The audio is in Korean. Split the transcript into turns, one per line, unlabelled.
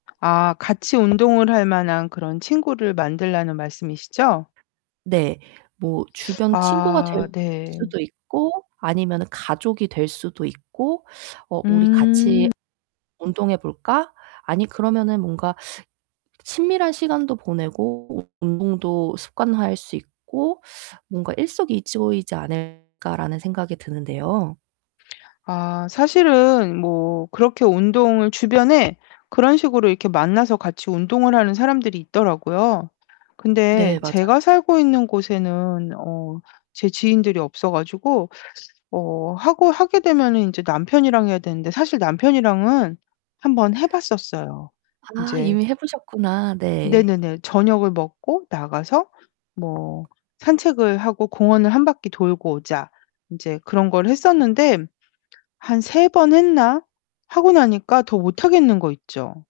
아 같이 운동을 할 만한 그런 친구를 만들라는 말씀이시죠?
네. 뭐 주변 친구가
아
될
네.
수도 있고 아니면은 가족이 될 수도 있고 "어 우리 같이
음.
운동해 볼까?" 아니 '그러면은 뭔가 친밀한 시간도 보내고 운동도 습관화할 수 있고 뭔가 일석이조이지 않을까?'라는 생각이 드는데요.
아 사실은 뭐 그렇게 운동을 주변에 그런 식으로 이렇게 만나서 같이 운동을 하는 사람들이 있더라고요. 근데
네 맞아요.
제가 살고 있는 곳에는 어 제 지인들이 없어 가지고 어 하고 하게 되면은 이제 남편이랑 해야 되는데 사실 남편이랑은 1 번 해 봤었어요.
아
인제
이미 해 보셨구나. 네.
네네네. 저녁을 먹고 나가서 뭐 '산책을 하고 공원을 1 바퀴 돌고 오자.' 인제 그런 걸 했었는데 한 3 번 했나? 하고 나니까 더 못하겠는 거 있죠.